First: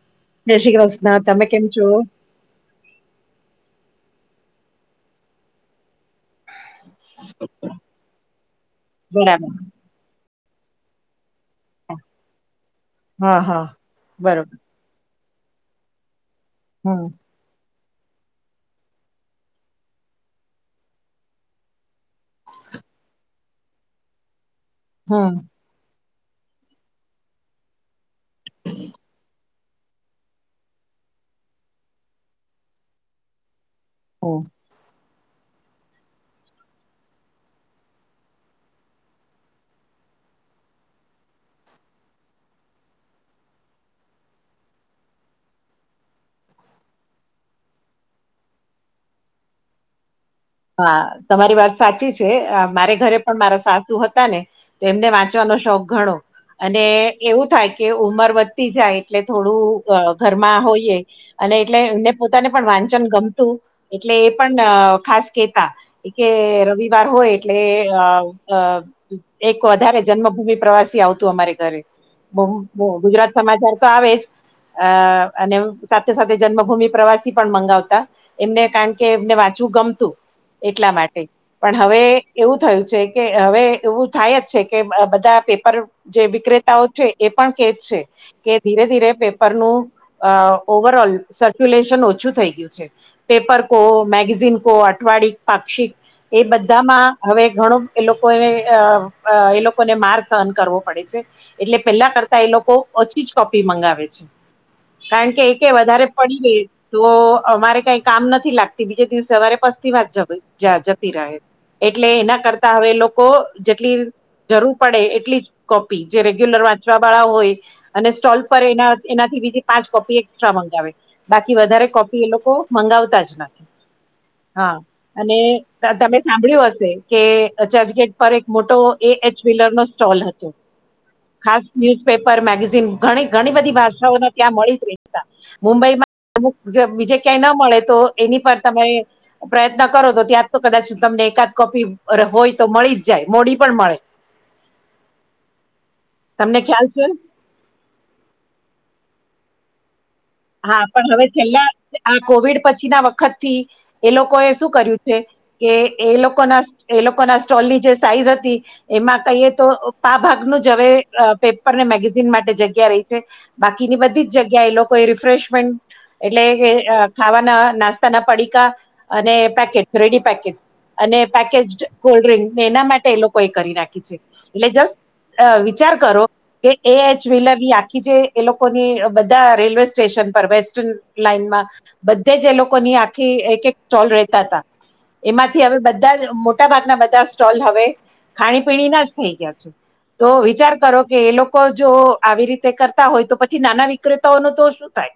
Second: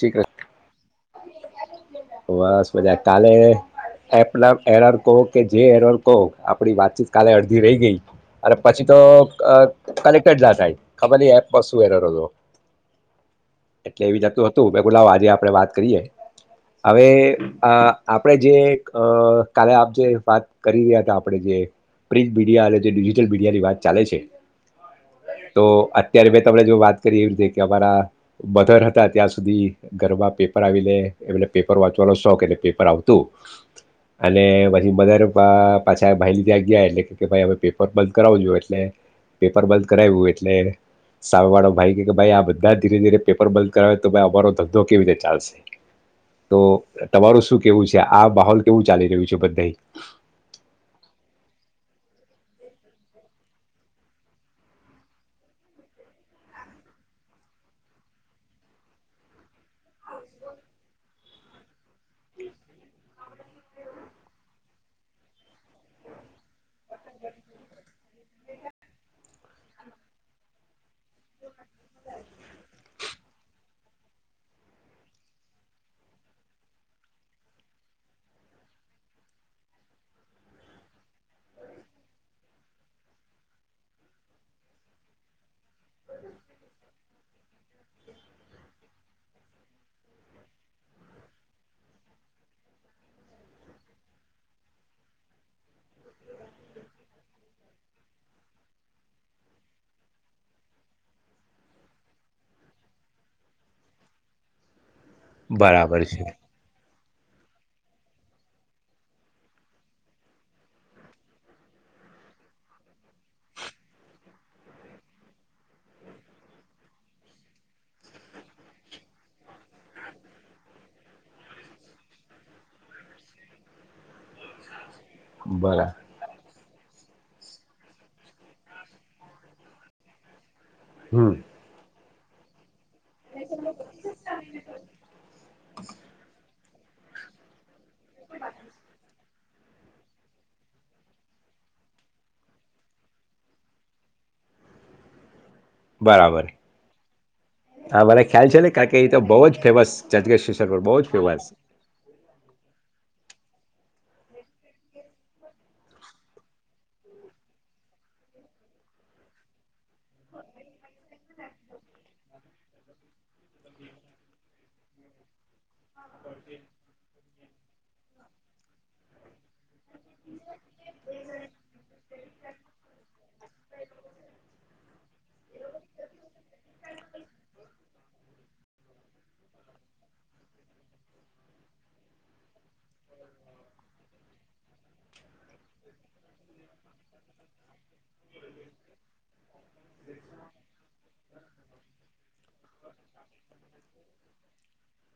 શીખ જય શ્રી કૃષ્ણ તમે કેમ છો બસ બધા કાલે એપ નામ એરર કહો કે જે એરર કહો આપ વાતચીત કાલે અડધી રહી ગઈ અને પછી તો બરાબર કલેક ખબર એ બસું [unintelligible] હા હા બરોબર. લા આજે આપડ વાત કરીએ હમ હવે આ આપણે જે કાલે આપ જે વાત કરી રહ્યા હતા આપણે જે પ્રિન્ટ મીડિયા અને જે ડિજિટલ મીડિયાની વાત ચાલે છે. હમ હમ તો ત્યારે મે તને જો વાત કરી એવી રીતે કે અમારા મધર હતા. ત્યાં સુધી ઘરબ પેપર આવી લે એલે પેપર વાંચવાનો શોખ એટલે પેપર આવતું અને પછી બધારે પાછા ભાઈ લીધ્યા ગયા એટલે ભાઈ હમે પેપર બંધ કરાવુંજો એટલે પેપર બંધ કરાવ્યું એટલે સામે વાળો ભાઈ કે ભાઈ આ બધા ધીરે ધીરે પેપર બંધ કર તો ભાઈ અમારો ધંધો કેવી રીતે ચાલશે તો તમારું શું કેવું છે આ માહોલ કેવું ચાલી રહ્યું છે બધા હા તમારી વાત સાચી છે મારે ઘરે પણ મારા સાસુ હતા ને તો એમને વાંચવાનો શોખ ઘણો અને એવું થાય કે ઉંમર વધતી જાય એટલે થોડું ઘરમાં હોઈએ અને એટલે એમને પોતાને પણ વાંચન ગમતું એટલે એ પણ ખાસ કેતા એ રવિ વાર હોય એટલે અ એક વધારે જન્મભૂમિ પ્રવાસી આવતું અમારે ઘરે ગુજરાત સમાચાર તો આવે જ અ અને સાથે સાથે જન્મભૂમિ પ્રવાસી પણ મંગાવતા એમને કારણ કે એમને વાંચવું ગમતું એટલા માટે પણ હવે એવું થયું છે કે હવે એવું થાય જ છે કે બધા પે ર જે વિક્રેતાઓ છે એ પણ કે છે કે ધીરે ધીરે પેપરનું અ ઓવર ઓલ સર્ક્યુલેશન ઓછું થઈ ગયું છે પેપર કો મેગઝિન કો અઠવાડી પાક્ષિક એ બધામાં હવે ઘણું એ લોકોને એ લોકોને માર સહન કરવો પડે છે એટલે પેલા કરતા એ લોકો ઓછી જ કોપી મંગાવે છે. કારણ કે એ બરાબર વધારે છે પડી ગઈ તો અમારે કઈ કામ નથી લાગતી બીજે દિવસે સવારે સ્ જતી રહે એટલે એના કરતા હવે કો જેટલી જરૂર પડે એટલી જ કોપી જે રેગ્યુલર વાંચવા વાળા હોય અને સ્ટોલ પર એ એનાથી બીજી પાંચ કોપી એકસ્ટ્રા મંગાવે બાકી વધારે કોપી એ લોકો મંગાવતા જ નથી. હા અને બરા તમે સાંભળ્યું હ કે ચર્ચગેટ પર એક મોટો એ એચ વ્લર નો સ્ટોલ હતો હમ ખાસ પેપર મેગઝીન ઘણી ઘણી બધી ભાષાઓને ત્યાં મળી રહ હતા મુંબઈમાં અુ બીજે ક્યાંય ન મળે તો એની પર તમે પ્રયત્ન કરો તો ત્યાં તો કદાચ તમને એકાદ કોપી હોય તો મળી જ જાય મોડી પણ મળે બરાબર તમને ખ્યાલ છે ને હા ભલે ખ્યાલ છે ને કાર કે તો બહુ જ ફેમસ જજગેશ કિશોર પર હા બહુ જ પણ હવે ફેમસ છેલ્લા આ કોવિડ પછી ના વખત થી એ લોકો એ શું કર્યું છે કે એ લોકોના એ લોકોના સ્ટોલની જે સાઈઝ હતી એમાં કહીએ તો પા ભાગનું જ હવે પેપરને મેગેઝિન માટે જગ્યા રહી છે બાકીની બધી જ જગ્યા એ લોકો કોઈ રિફ્રેશમેન્ટ એટલે કે ખાવાના નાસ્તાના પડીકા અને પેકેટ રેડી પેકેટ અને પેકેજ કોલ્ડ્રિંકને એના માટે એ લોકો એ કરી નાખી છે એટલે જસ્ટ વિચાર કરો કે એ એચ વ્હીલરની આખી જે એ લોકોની બધા રેલવે સ્ટેશન પર વેસ્ટન લાઈનમાં બધે જ એ લોકોની આખી એક એક સ્ટોલ રેતા હતા એમાંથી હવે બધા મોટા ભાગના બધા સ્ટોલ હવે ખાણી પીણી ના જ થઈ ગયા છે તો વિચાર કરો કે એ લોકો જો આવી રીતે કરતા હોય તો પછી નાના વિક્રેતાઓનું તો થાય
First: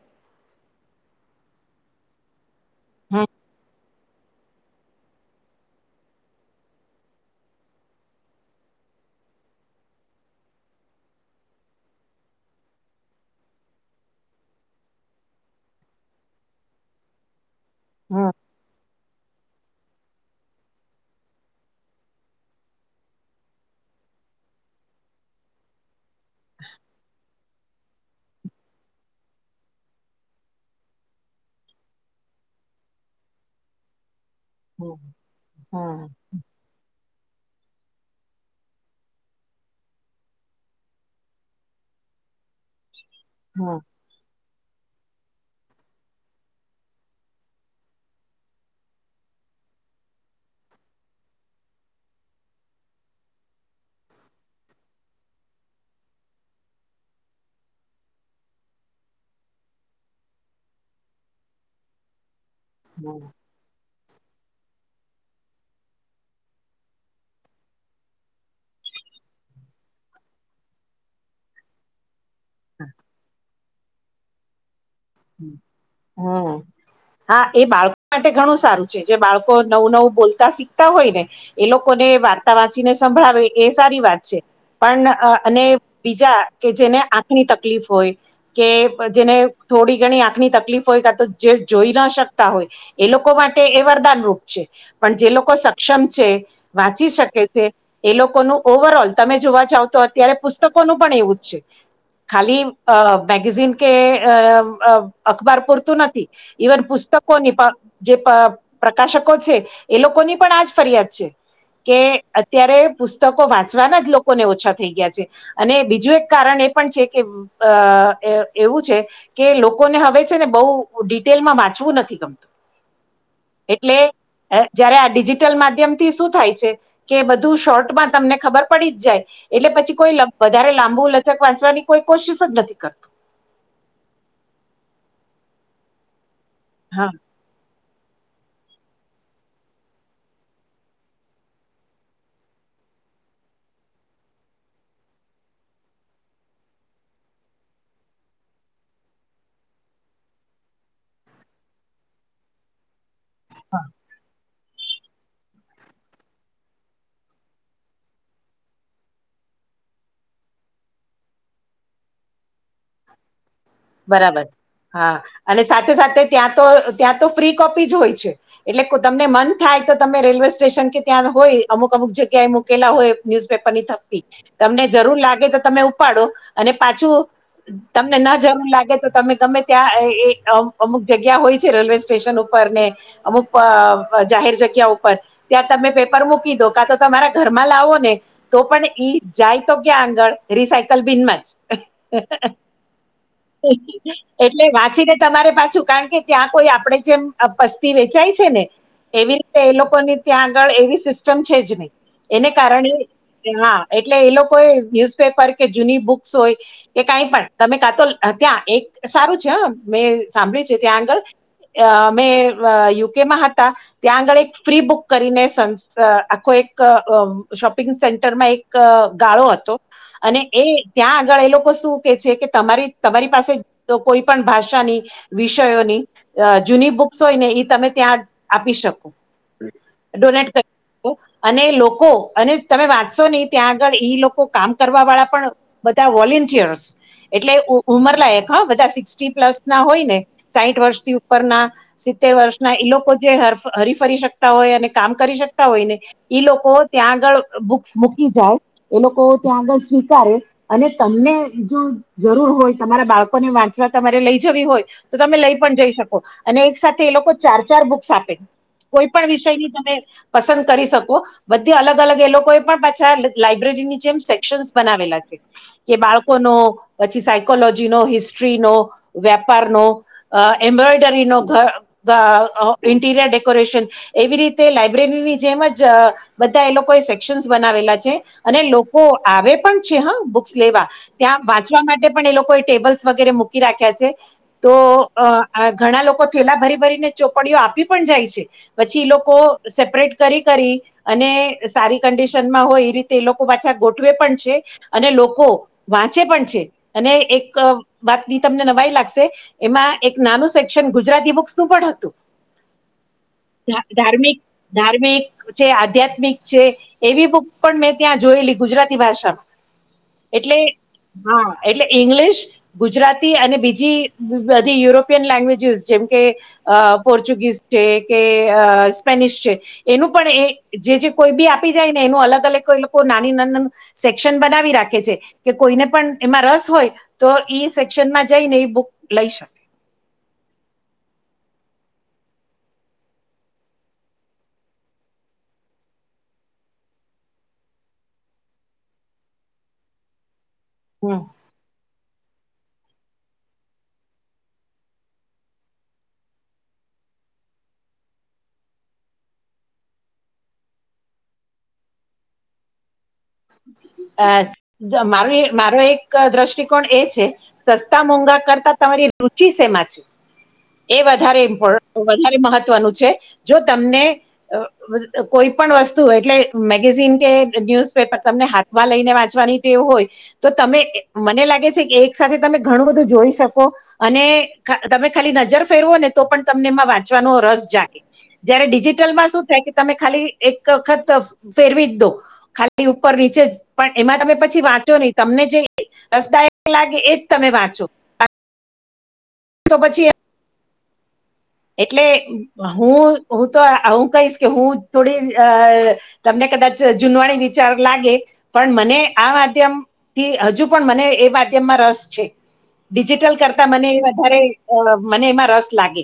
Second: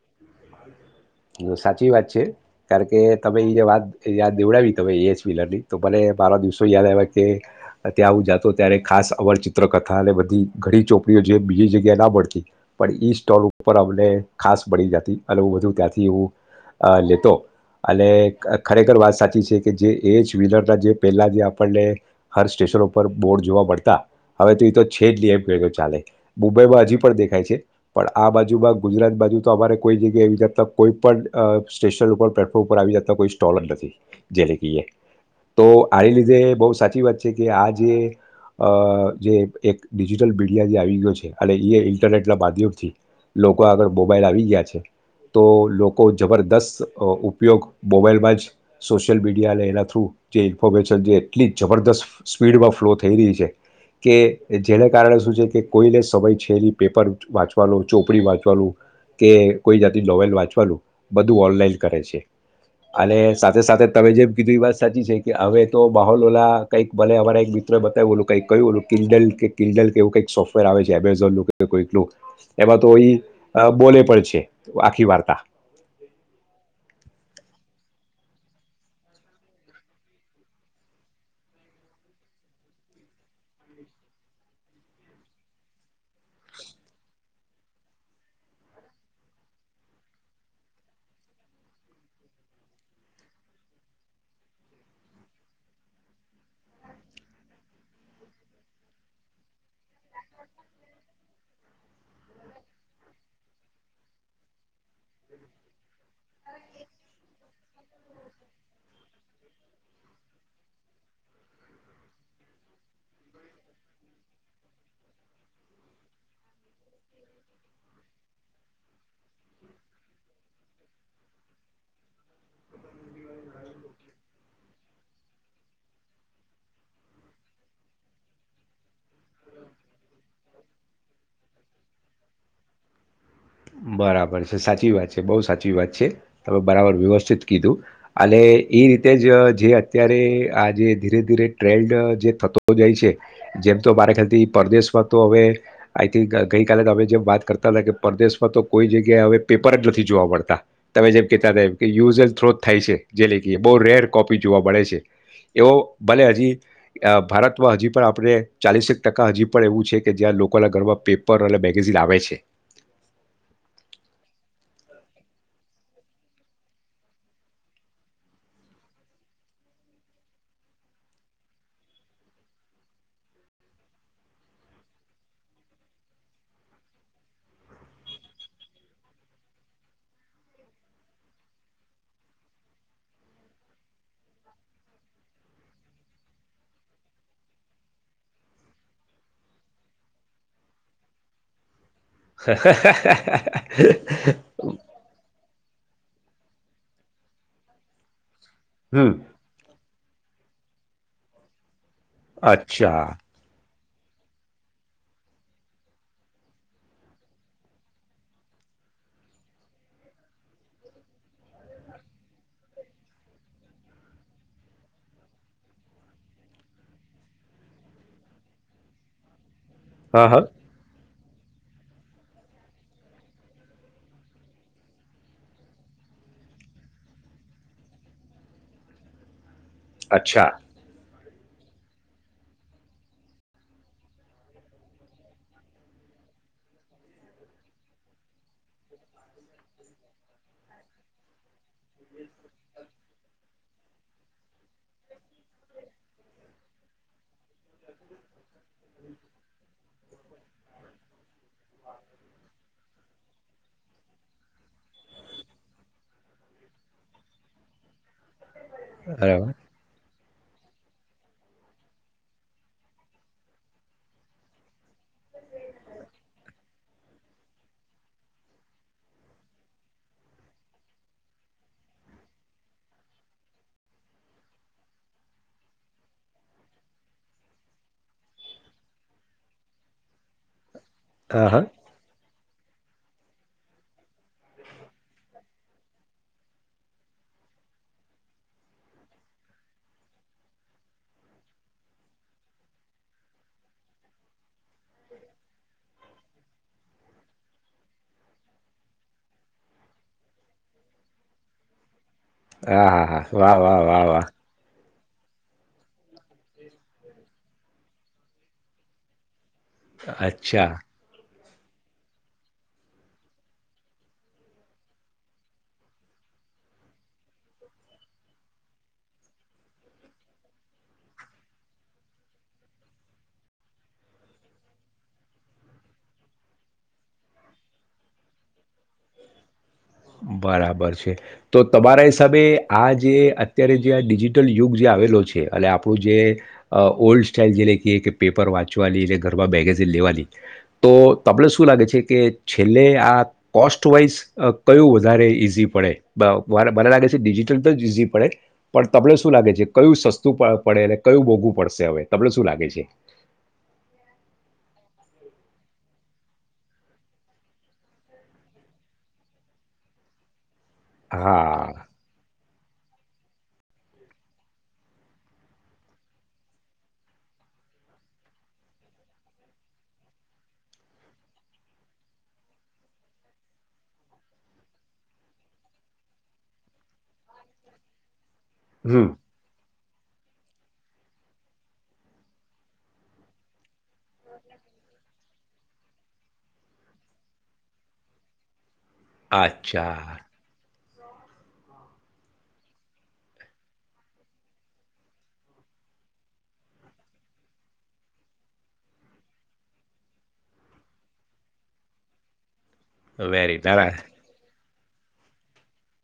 સાચી વાત છે હ કર કે હમ તમે જે વાત એ યાદ દેવડાવી તમે એ એસ વ્હીલરની તો મને મારા દિવસો યાદ આવ કે ત્યાં હું જાતો ત્યારે ખાસ અવરચિત્રકથા અને બધી ઘણી ચોપડીઓ જે બીજી જગ્યાએ ના મળતી પણ સ્ટોલ ઉપર અમને ખાસ બળી જતી અને હ બધું ત્યાંથી એું લેતો અને હમ ખરેખર વાત સાચી છે કે જે એ જ વ્હીલરના જે પહેલા જે આપણને હર સ્ટેશન ઉપર બોર્ડ જોવા મળતા હવે તો એ તો છે જ નહી એમ ક ચાલે મુંબઈમાં હજી પણ દેખ ાય છે પણ આ બાજુમાં ગુજરાત બાજુ તો અમારે કોઈ જગ્યાએ આવી જતા કોઈ પણ સ્ટેશન ઉપ પ્લેટફોર્મ ઉપર આવી જતા કોઈ સ્ટોલ જ નથી જેલે કીએ હમ તો આ લીધે બહુ સાચી વાત આ એક ડિજિટલ મીડિયા જે આવી ગયો છે અને ઇરનેટલા બાધુથી લોકો હમ આગળ મોબાાઈલ આવી ગયા છે તો લોકો જબરદસ્ત ઉપયોગ મોબાઈલમાં જ સોશિયલ મીડિયા અને એના થ્રુ જે ઈન્ફોર્મેશન જે એટલી જબરદસ્ત સ્પીડમાં ફ્લો થઈ રહી છે કે જેને કારણે શું છે કે કોઈને સમય છેલ્લી પેપર વાંચવાનું ચોપડી વાંચવાનું કે કોઈ જાતિ નોવેલ વાંચવાનું બધું ઓનલાઈન કરે છે અને હમ સાથે સાથે તમે જેમ કીધું એ વાત સાચી છે કે હવે તો માહોલલા કઈક ભલે અમારા એક મિત્રો એ બતાવ્યું ઓલું કઈક ક્યુંું ઓું કિડલ કે કિન્ડલ કેવું કઈ સોફવેર આવે છે એમેઝોનનું કોઈ લો એવા તો ઈ અ બોલે પણ છે. આખી વાર્તા હમ હા આ એ બાળક માટે ઘણું સારું છે જે બાળકો નવું નવું બોલતા શીખતા હોય ને એ લોકોને વાર્તા વાંચીને સંભળાવે એ સારી વાત છે પણ અ અને બીજા કે જેને આ ની તકલીફ હોય કે જેને થોડી ઘણી આંખની તકલીફ હોય કા તો જે જોઈ ના શકતા હોય એ લોકો માટે એ વરદાનરૂપ છે પણ જે લોકો સક્ષમ છે વાંચી શકે છે એ લોકોનું ઓવરોલ તમે જોવા જાવ તો અત્યારે પુસ્તકોનું પણ એવું જ છે ખાલી મેગેઝિન કે અ અખબાર પૂરતું નથી ઈવન પુસ્તકો ની પણ જે પ પ્રકાશકો છે. એ લોકોની પણ આજ ફરિયાદ છે કે અત્યારે પુસ્તકો વાંચવાના જ લોકોને ઓછા થઈ ગયા છે અને બીજું એક કારણ એ પણ છે કે અ એવું છે કે લોકોને હવે છે ને બહુ ડિટેલમાં વાંચવું નથી ગમતું એટલે જયારે આ ડિજિટલ માધ્યમ થી શું થાય છે કે બધું શોર્ટમાં તમને ખબર પડી જ જાય એટલે પછી કોઈ વધારે લાંબુ લથક વાંચવાની કોઈ કોશિશ જ નથી કરતુ. બરાબર છે સાચી વાત છે બહુ સાચી વાત છે. તમે બરાબર હા વ્યવસ્થિત કીધું. અને એ રીતે જ જે અત્યારે આ જે ધીરે ધીરે ટ્રેન્ડ જે થતો જાય છે જેમ તો મારે ખ્યાલથી પરદેશમાં તો હવે આઈથિંક ગઈકાલે અમે જેમ વાત કરતા હતા ને કે પરદેશ તો કોઈ જગ્યાએ હવે પેપર જ નથી જોવા મળતા તમે જેમ કહેતા હતા એ એમ પીયુઝલ થ્રો થાય છે. જે લેકીયે બઉ રેડ કોપી જોવા મળે છે એવો ભલે હજી ભારતમાં હજી પણ આપણે ચાલીસેક ટકા હજી પણ એવું છે કે જ્યાં લોકોના ઘરમાં પેપર અને મેગેઝિન આવે છે. બરાબર હા અને સાથે સાથે ત્યાં તો ત્યાં તો ફ્રી કોપી જ હોય છે એટલે કુદમને મન થાય તો તમે રેલવે સ્ટેશન કે ત્યાં હોય અમુક અમુક જગ્યાએ મૂકેલા હોય ન્યુઝપેપરની થપકી તમને જરૂર લાગે તો તમે ઉપાડો અને પાછું તમને ના જેમ લાગે તો તમે ગમે ત્યાં એ અમુક જગ્યા હોય છે રેલવે સ્ટેશન ઉપર ને અમુક જાહેર જગ્યા ઉપર ત્યાં તમે પેપર મૂકી દો કા તો તમારા ઘરમાં લાવો ને તો પણ ઈ જાય તો ક્યાં આગળ રિસાયકલ બિનમાં જ. [inaudible] એટલે વાંચીને તમારે પાછું કાણ કે ત્યાં કોઈ આપડે જેમ પસ્તી વેચાય તો ને એની રીતે એ લોકોની ત્યાં આગળ એવી સિસ્ટમ છે જ નઈ. એને કારણે અચ્છા કે હા એટલે એ લોકો એ ન્યુઝપેપર કે જૂની બુક્સ હોય, કે કાંઈ પણ તમે કા તો ત્યાં એક સારું છે હ મેં સાંભળ્યું છે ત્યાં આગળ, મેં યુકેમાં હતા, ત્યાં આગળ એક ફ્રી બુક કરીને આખો એક શોપિંગ સેન્ટરમાં એક ગાળો હતો. હા અને હા એ ત્યાં પણ એ લોકો શું કે છે કે તમારી તમારી પાસે કોઈ પણ ભાષાની, વિષયોની જૂની બુક્સ હોય ને એ તમે ત્યાં આપી શકો. અચ્છા ડોનેટ કરવું. અને લોકો અને તમે વાંચશો નહી ત્યાં આગળ ઈ લોકો કામ કરવા વાળા પણ બધા વોલન્ટિયર્સ એટલે ઉ ઉંમર લયક હા બધા શિક્ષ્ટિન પ્લસ ના હોય ને સાઈઠ વર્ષથી ઉપરના સિત્તેર વર્ષના, એ લોકો જે હરીફરી શકતા હોય અને કામ કરી શકતા હોય ને, તે લોકો ત્યાં આગળ બુક્સ મૂકી જાય એ લોકો ત્યાં આગળ સ્વીકારે, અને તમને જો જરૂર હોય તમારા બાળકોને વાંચવા તમારે લઈ જવી હોય, તો તમે લઈ પણ જઈ શકો, અને એક સાથે એ લોકો ચાર ચાર બુક્સ આપે. કોઈ પણ બરાબર વિષય ની તમે પસંદ કરી શકો, બધી અલગ અલગ એ લોકો એ પણ પાછા લાઈબ્રેરીની જેમ સેક્શનસ બનાવેલા છે, કે બાળકોનો પછી સાઈ કોલોજીનો હિસ્ટ્રીનો, વેપારનો, અ એમ્બ્રોયડરીનો ઘ ઘા ઇન્ટીરિયર ડેકોરેશન, એવી રીતે લાયબ્રેરીની જેમ જ બધા એ લોકો એ સેક્શનસ બનાવેલા છે અને લોકો આવે પણ છે હ બુક્સ લેવા. હા ત્યાં હા વાંચવા માટે લોકો ટેબલ્સ વગેરે મૂકી રાખ્યા છે, તો અ આ ઘણા લોકો થેલા ભરી ભરીને ચોપડીઓ આપી પણ જાય છે, પછી એ લોકો સેપરેટ કરી કરી, અને સારી કન્ડિશનમાં હોય એ રીતે એ લોકો પાછા ગોઠવે પણ છે, અને લોકો વાંચે પણ છે. અને અ એક વાત ની તમને નવાઈ લાગશે, એમાં એક નાનું સેક્શન ગુજરાતી બુક્સ નું પણ હતું. હા હા હા, વાહ વાહ ધા- વાહ વાહ. ધાર્મિક છે આધ્યાત્મિક છે, એવી બુક પણ મેં ત્યાં જોયેલી ગુજરાતી ભાષામાં. એટલે અચ્છા. હા. એટલે ઇંગ્લિશ, ગુજરાતી અને બીજી બધી યુરોપિયન લેંગ્વેજસ જેમ કે, અ પોર્ચુગીઝ છે કે અ સ્પેનિશ છે, એનું પણ એ જે જે કોઈ બી આપી જાય ને એનું અલગ-અલગ કો લોકો નાની નાની સેક્શન બનાવી રાખે છે, કે કોઈને પણ એમાં રસ હોય તો ઈ સેક્શનમાં જઈને એ બુક લઈ શકે. બરાબર છે, તો તમારા હિસાબે આ જે અત્યારે જે આ ડિજિટલ યુગ જે આવેલો છે અને આપણું જે, અ ઓલ્ડ સ્ટાાઈલ જે લ કએ કે પેપર વાંચવાની અને ઘરમાં મેગેઝિન લેવાની. તો તમને શું લાગે છે કે છેલ્લે આ કોસ્ટવાઈઝ અહ કયું વધારે ઈઝી પડે, મ મન મને લાગે છે ડિજિટલ તો જ ઈઝી પડે, પણ તમને શું લાગે છે કયું સસ્તું પ પડે અને કયું મોઘું પડશે હવે તમને શું લાગે છે? અહ સ મારો એ મારો એક દ્રષ્ટિકોણ એ છે સસ્તા મોંઘા કરતા તમારી રુચિ શેમાં છે એ વધારે ઇમ્પો હા. વધારે મહત ત્વનું છે જો તમને અહ અહ કોઈ પણ વસ્તુ એટલે મેગેઝિન કે ન્યૂઝ પેપર તમને હાથમાં લઈને વાંચવાની ટેવ હોય તો તમે એ મને લાગે છે કે એક સાથે તમે ઘણું બધું જોઈ શકો અને ખા તમે ખાલી નજર ફેરવો ને તો પણ તમને એમાં વાંચવાનો રસ જાગે. જયારે હમ. ડિજિટલ માં શું થાય કે તમે ખાલી એક વખત ફેરવી જ દો. ખા લી ઉપર નીચે જ, પણ એમાં તમે પછી વાંચો નહી, તમને જે રસદાયક લાગે એજ તમે વાંચો. તો આચ્છા. પછી એટલે હું-હું તો આ હું કહીશ કે હું થોડી અહ તમને કદાચ જ જૂનવાણી વિચાર લાગે પણ મને આ માધ્યમ થી હજુ પણ મને એ માધ્યમમાં રસ છે. ડિજિટલ વેરી કરતા ના, મને ના. વધારે અહ મને એમાં રસ લાગે.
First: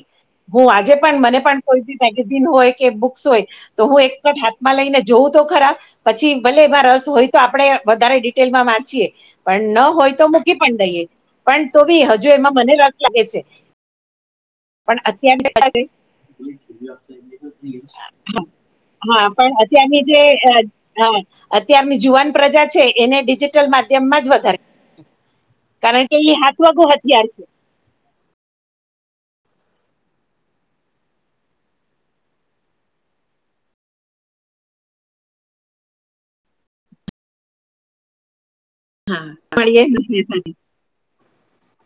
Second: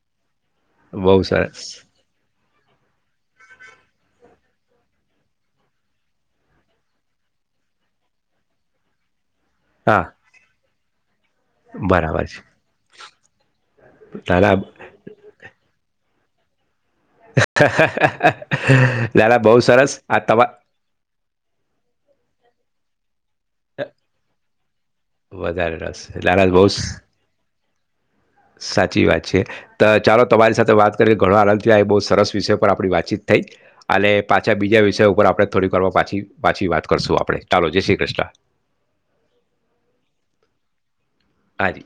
હું આજે પણ બહુ મને પણ સરસ. કોઈ ભી મેગે ઝિન હોય કે બુક્સ હોય તો, હું એક જ હાથમાં લઈને જોઉં તો ખરા પછી ભલે એમાં રસ હોય તો આપણે વધારે ડિટેલમાં વાંચીએ. પણ ન હા, હોય તો મૂકી પણ દઈએ. પણ તો બી હજુ એમાં મને લાગ લાગે છે. તારા બ [inaudible] [inaudible] હા, ના, ના પણ બહુ સરસ. અત્યારની જે આ તમા અ-અ અત્યારની જુવાન પ્રજા છે એને ડી જિટલ માધ્યમમાં જ વધારે વધારે કારણ રસ. કે એ ના, ના બહુ સ [unintelligible] સાચી વાત છે તો ચાલો તમારી સાથે વાત કરી ઘણો આનંદથી આ બહુ સરસ વિષય પર આપણી વાતચીત થઈ અને પાછા બીજા વિષય ઉપર આપણે થોડી વાર પાછી પાછી વાત કરશું આપડણે ચાલો જય શ્રી કૃષ્ણ. હા પણ એ [unintelligible] હાઇ